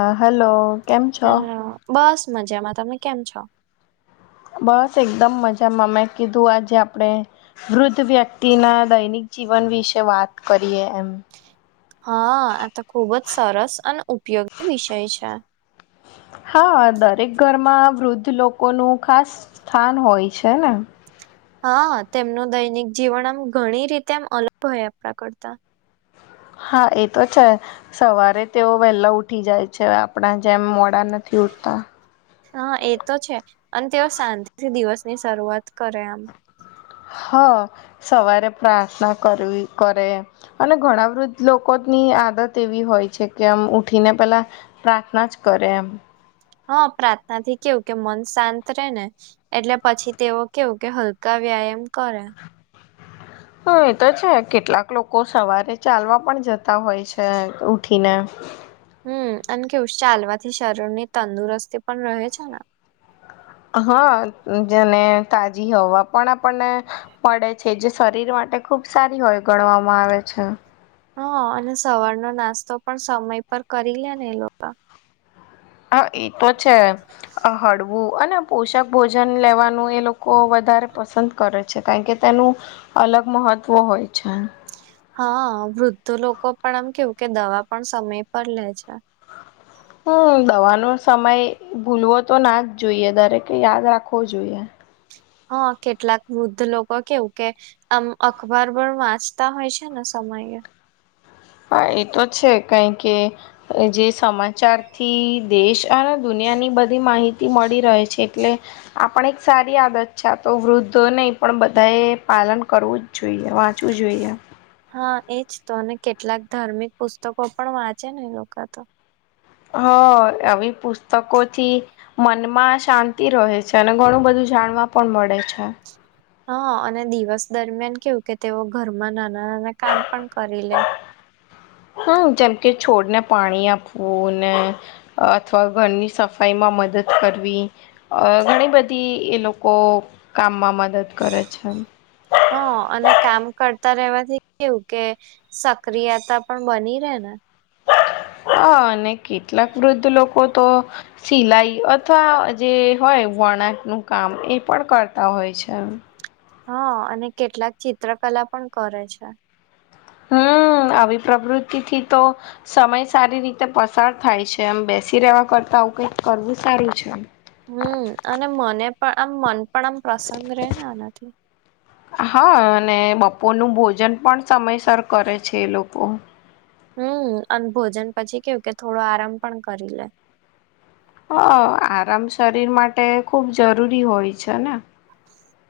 હા હલો કેમ છો હેલો બસ મજામાં તમે કેમ છો? બસ એકદમ મજામાં મેં કીધું આજે આપડે વૃદ્ધ વ્યક્તિ ના દૈનિક જીવન વિશે વાત કરીએ એમ. હા આ તો ખુબ જ સરસ અન ઉપયોગી વિષય છે. હા દરેક ઘરમાં વૃદ્ધ લોકોનું ખાસ સ્થાન હોય છે ને. હા તેમનું દૈનિક જીવન આમ ઘણી રીતે એમ અલગ હોય આપડા કરતા. [inaudible] હા એ તો છે સવારે તેઓ વહેલા ઉઠી જાય છે આપડા જેમ મોડા નથી. ઉઠતા. હા એ તો છે અને તેઓ શાંતિથી દિવસની શરૂઆત કરે આમ. હા સવારે પ્રાર્થના કરવી કરે અને ઘણા વૃદ્ધ લોકો ની આદત એવી હોય છે કે આમ ઉઠીને પેલા પ્રાર્થના જ કરે એમ. હા પ્રાર્થના થી કેવું કે મન શાંત રે ને એટલે પછી તેવ કેવું કે હલકા વ્યાયામ કરે. હ એ તો છે કેટલાક લોકો સવારે ચાલવા પણ જતા હોય છે ઉઠી ઠી ને. હમ અન કેવું ચાલવાથી શરીર ની તંદુરસ્તી પણ રહે છે ને. હા જેને તાજી હવા પણ આપણને પળે છે જે શરીર માટે ખુબ સારી હોય ગણવામાં આવે. છે. હા અને સવારનો નાસ્તો પણ સમય પર કરી લે ને એ લોકો. હા એ તો છે હળવું અને પોષક ભોજન લેવાનું એ લોકો વ વધારે પસંદ કરે છે કારણ કે તેનું અલગ મહત્વ હોય છે. હા વૃદ્ધો લોકો પણ એમ કેવું કે દવા પણ સમય પર લે છે. [inaudible] હમ દવાનો સમય ભૂલવો તો ના જ જોઈએ દરેકે યાદ રાખવો જોઈએ. હા કેટલાક વૃદ્ધ લોકો કેવું કે આમ અખબાર પણ વાંચતા હોય છે ને શ મયે. [inaudible] હા એતો છે કઈ કે જે સમાચાર થી દેશ આલ દુનિયાની બધી માહિત તી મળી રહે છે એટલે આ પણ એક સારી આદત છે તો વૃદ્ધો નહી પણ બધા એ પા લન કરવું જ જોઈએ વાંચવું જોઈએ. હા એજ તો અને કેટલાક ધાર્મિક પુસ્તકો પણ વાંચે ને એ લોકો તો હ આવી પુસ્તકોથી મનમાં શાંતિ રહે છે અને ઘણું બધું જાણવા પણ મળે છે હા અને દિવસ દરમિયાન કેવું કે તેઓ ઘરમાં ના ના નાના કામ પણ કરી લે હમ જેમ કે છોડને પાણી આપવું ને અથવા ઘરની સફાઈમાં મદદ કરવી અ ઘણી બધી એ લોકો કામમાં મદદ કરે છે હ અને કામ કરતા રવાથી કેવું કે સક્રિયતા પણ બની રહે ને [inaudible] હ અને કેટલાક વૃદ્ધ લોકો તો સિલાઈ અથવા જે હોય વણાક નું કામ એ પણ કરતા હોય છે હા અને કેટલાક ચિત્રકલા પણ કરે છે હમ હમ આવી પ્રવૃતિથી તો સમય સારી રીતે પસાર થાય છે એમ બેસી રહેવા કરતા આવું કઈક કરવું સારું છે હમ અને મને પણ આમ મન પણ આમ પ્રસન્ન રહે ને આનાથી હા અને બપોર નું ભોજન પણ સમયસર કરે છે એ લોકો હમ અને ભોજન પછી કેવું કે થોડો આરામ પણ કરી લે હ આરામ શરીર માટે ખુબ જરૂરી હોય છે ને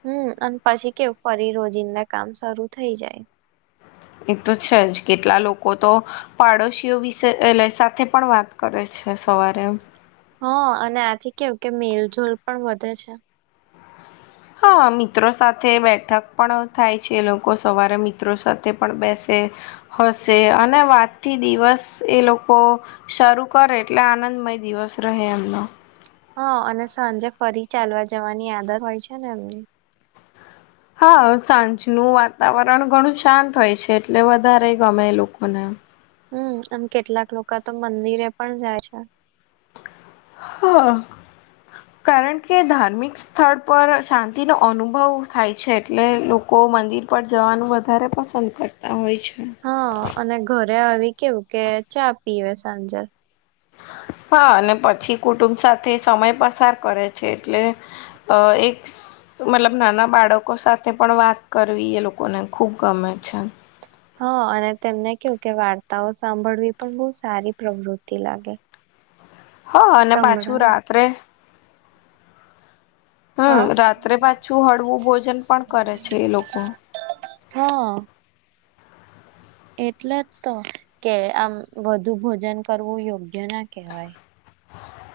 હમ અને પછી કેવ ફરી રોજિંદા કામ શરૂુ થઈ જાય એ તો છે જ કેટલા લોકો તો પાડોશીઓ વિશે સાથે પણ વાત કરે છે અચછા સવારે હ અને આથી કેવું કે મેલજલ પણ વધે છે હા મિત્રો સાથે બેઠક પણ થાય છે લોકો સવારે મિત્રો સાથે પણ બેસે હશે અને વાત થી દિવસ એ લોકો શરૂ કરે એટલે આનંદ મય દિવસ રહે એમનો હા અને સાંજે ફરી ચાલવા જવાની આદત હોય છે ને એમની હા સાંજનું વાતાવરણ ઘણું શાંત હોય છે એટલે વધારે ગમે લોકોને હમ આમ કેટલાક લોકો તો મંદિરે પણ જાય છે હા કારણ કે ધાર્મિક સ્થળ પર શાંતિનોો અનુભવ થાય છે એટલે લોકો મંદિર પર જવાનું વધારે પસંદ કરતા હોય છે હા અને ઘરે આવી કેવું કે ચા પીવે સાંજે હ હા અને પછી કુટુંબ સાથે સમય પસાર કરે છે એટલે અ એક મતલબ નાના બાળકો સાથે પણ વાત કરવી એ લોકોને ખુબ ગમે છે હા અને તેમને કેવું કે વાર્તાઓ સાંભળવી પણ બહુ સારી પ્રવૃતિ લાગે હ અને પાછું સંભળાવે રાત્રે હમ હા રાત્રે પાછું હળવું ભોજન પણ કરે છે એ લોકો હા એટલે જ તો કે આમ વધુ ભોજન કરવું યોગ્ય ના કહેવાય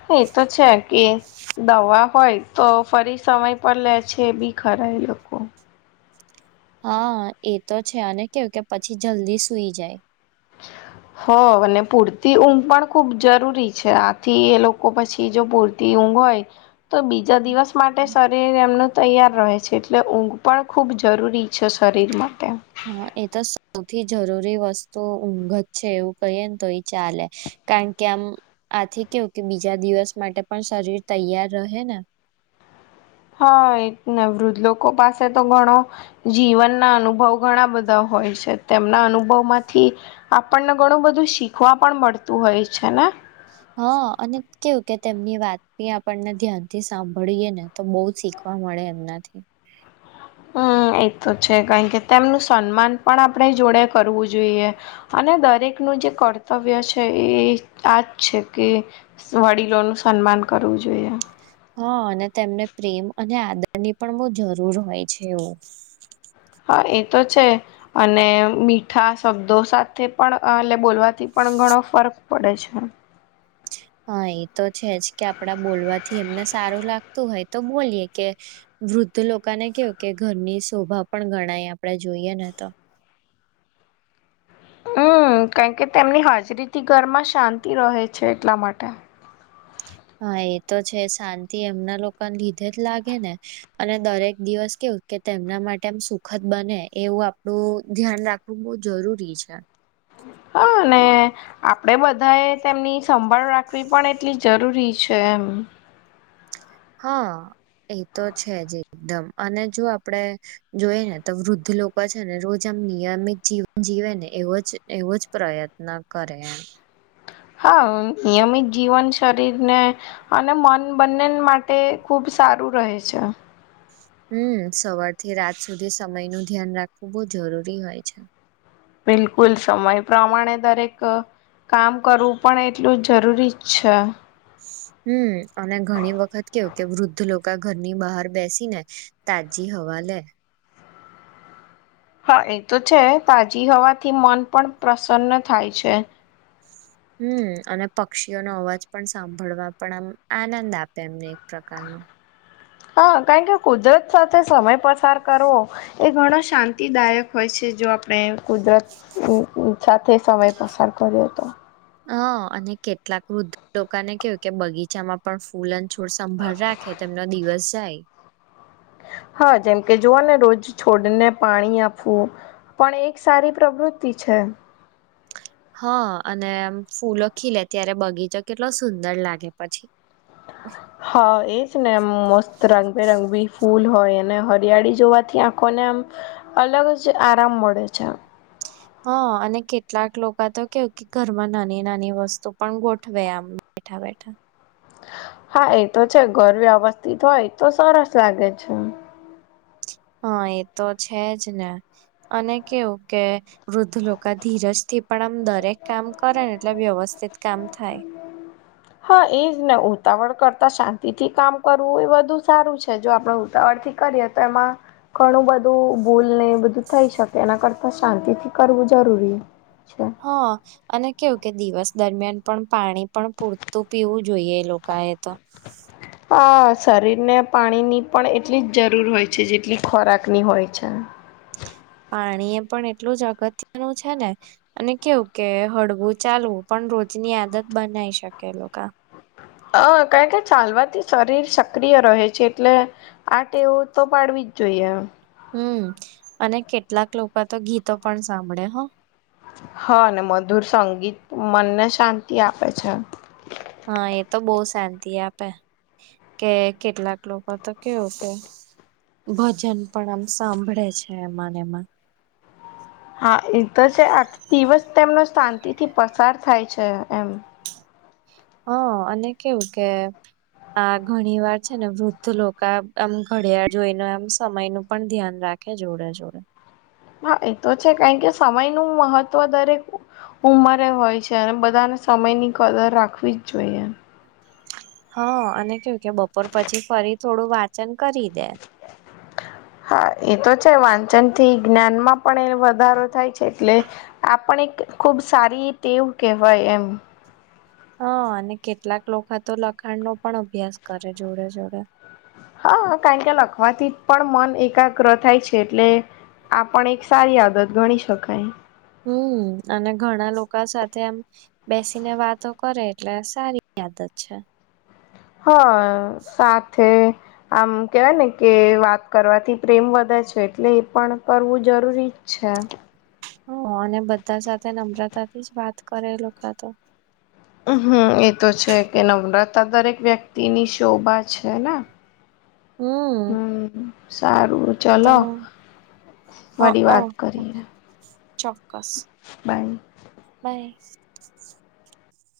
હ એ તો છે કે દવા હોય તો ફરી સમય પર લે છે બી ખર ક લોકોખ હા એ તો છે અને કેવું કે પછી જલ્દી સુઈ જાય અચ્ા હો અને પૂરતી ઊંઘ પણ ખુબ જરૂરી છે આથી એ લોકો પછી જો પૂરતી ઊંઘ હોય તો બીજા દિવસ માટે શરીર એમનું તૈયાર રહે છે એટલે ઊંઘ પણ ખૂબ જરૂરી છે શરીરમાં હા એ તો જ થી જરૂરી વસ્તુ ઊંઘ જ છે એવું કહીએને તો એ ચાલે કારણ કે આમ થી કેવું કે બીજા દિવસ માટે પણ શરીર તૈયાર રહે ને હ હા એ વૃદ્ધ લોકો પાસે તો ઘણો જીવન ના અનુભવ ઘણા બધા હોય છે તેમના અનુભવ માંથી આપણને ઘણું બધું શીખવા પણ મળતું હોય છે ને હા અને કેવું કે તેમની વાતી આપણને ધ્યાન થી સાંભળીએ ને તો બહ શીખ શીખવા મળે એમનાથી હમ એ તો છે કારણ કે તેમનું સન્માન પણ આપણે જોડે કરવું જોઈએ અને દરેકનું જે કર્તવ્ય છે એ આજ છે કે વડીલોનુંું સન્માન કરવું જોઈએ યા હા અને તેમને પ્રેમ અને આદરની પણ બહ જરૂર હોય છે એવું હા એ તો છે અને મીઠા શબ્દો સાથે પણ એટલે બોલવાથી પણણ ઘણો ફર્ક પડે છે હા એ તો છે જ કે આપડા બોલવાથી એમને સારું લાગતું હોય તો બોલીએ કે વૃદ્ધ લોકોને કેવું કે ઘરની શોભા પણ ગણાય આપણેે જોઈએ ને તો હમ હમ કારણ કે તેમની હાજરીથી ઘરમાં શાંતિ રહે છે એટલા માટે હા એ તો છે શાંતિ એમના લોકોને લીધે જ લાગે ને અને દરેક દિવસ કે કે તેમના માટે આમ સુખદ બને એવું આપડું ધ્યાન રાખવું બહ જરૂરી છે હમ હા અને આપણેે બધાએ તેમની સંભાળ રાખવી પણ એટલી જરૂરી છે એમ હમ હા એ તો છે જ એકદમ અને જો આપડે જોઈ ને તો વૃદ્ધ લોકો છે ને રોજ નિયમિત જીવન જીવે ને એવો એવો જ પ્રયત્ન કરે એમ હા નિયમિત જીવન શરીરને અને મન બંને માટે ખુબ ખૂબ સારું રહેે છે હમ સવારથી રાત સુધી સમય નું ધ્યાન રાખવું બહુ જરૂરી હોય છે બિલકુલ સમય પ્રમાણે દરેક કામ કરવું પણ એટલું જરૂરી જ છે હમ અને ઘણી વખત કેવું કે વૃદ્ધ લોકો કકા ઘરની બહાર બેસી ને તાજી હવા લે હા એ તો છે તાજી હવાથી મન પણ પ્રસન્ન થાય છે હમ અને પક્ષીઓનો અવાજ પણ સાંભળવા પણ આમ આનંદ આપે એમને પ્રકારનો હા કારણ કે કુદરત સાથે સમય પસાર કરવો એ ઘણો શાંતિદાયક હોય છે જો આપણે કુદરત સાથે સમય પસાર કર કર તો હ અને કેટલાક વૃદ્ધ લોકોને કેવું કે બગીચામાં પણ ફૂલ છોડ સંભાળ રાખે તેમનો દિવસ જાય હા જેમ કે જોવાને રોજ છોડને પાણી આપવું પણ એક સારી પ્રવૃત્તિ છે હા અને ફૂલો ખીલે ત્યારે બગીચો કેટલો સુંદર લાગે પછી હા એ જ ને મસ્ત રંગબેરંગી ફૂલ હોય અને હરિયાળી જોવાથી આંખોને આમ અલગ જ આરામ મળે છે હા અને કેટલાક લોકો તો કેવ કે ઘરમાં નાની નાની વસ્તુ પણ ગોઠવે આમ બેઠા બેઠા હા એ તો છે ઘર વ્યવસ્થિત હોય તો સરસ લાગે છે હા એ તો છે જ ને અને કેવું કે વૃદ્ધ લોકા થી ધીરજ થી પણ આમ દરેક કામ કરે ને એટલે વ્યવસ્થિત કામ થાય હા એજ ને ઉતાવળ કરતા શાંતિ થી કામ કરવું એ બધું સારું છે જો આપણેે ઉતાવળ કરી તો એમાં ઘણું બધું ભૂલ ને એ બધું થઈ શકે એના કરતા શાંતિથી કરવું જરૂરી છે. હા અને કેવું કે દિવસ દરમિયાન પણ પાણી પણ પૂરતું પીવું જોઈએ એ લોકોએ તો અ શરીરને પાણીની પણ એટલી જ જરૂર હોય છે જેટલી ખોરાકની હોય છે [unintelligible] પાણી એ પણ એટલું જ અગત્ય નું છે ને અને કેવું કે હળવું ચાલવું પણ રોજ ની આદત બનાવી શકે લોકો હ કણ કે ચાલવાથી શરીર સક્રિય રહે છે એટલે આ ટેવું તો પાડવી જોઈએ હમ અને કેટલાક લોકો તો ગીતો પણ સાંભળે હો હા ને મધુર સંગીત મનને શાંતિ આપે છે હા એ તો બહુ શાંતિ આપે કે કેટલાક લોકો તો કેવું કે ભજન પણ આમ સાંભળે છે એ મને એમાં હા થી પસાર થાય છે એમ હા અને કેવું કે આ ઘણી વાર છે ને વૃદ્ધ લોકો આમ ઘડિયાળ જોઈને એમ સમય નું પણ ધ્યાન રાખે આખ્યા જોર જોર હા એ તો છે કારણ કે સમય નું મહત્વ દરેક ઉંમરે હોય છે અને બધાને સમયની કદર રાખવી જ જોઈએ હા અને કેવું કે બપોર પછી ફરી થોડું વાચન કરી દે હ હા એ તો છે વાંચન થી જ્ઞાનમાં પણ એ વધારો થાય છે એટલે આપણે ખુબ સારી ટેવ કહેવાય એમ હા અને કેટલાક લોકો તો લખાણ નો પણ અભ્યાસ કરે જોડે જોડે હા હ કારણ કે લખવાથી પણ મન એકાગ્ર થાય છે એટલે આ પણ એક સારી આદત ગણી શકાય હમ અને ઘણા લોકો સાથે આમ બેસીને વાતો કરે એટલે સારી આદત છે હ સાથે આમ કેવાય ને કે વાત કરવાથી પ્રેમ વધે છે એટલે એ પણ કરવું જરૂરી છે હ અને બધા સાથે નમ્રતાથી જ વાત કરે લોકો તો મ હમ એ તો છે કે નવ્રતા દરેક વ્યક્તિ ની શોભા છે ને હમ સારું તો ચલો વાડી વાત હ કરીએ ચોક્કસ બાય બાય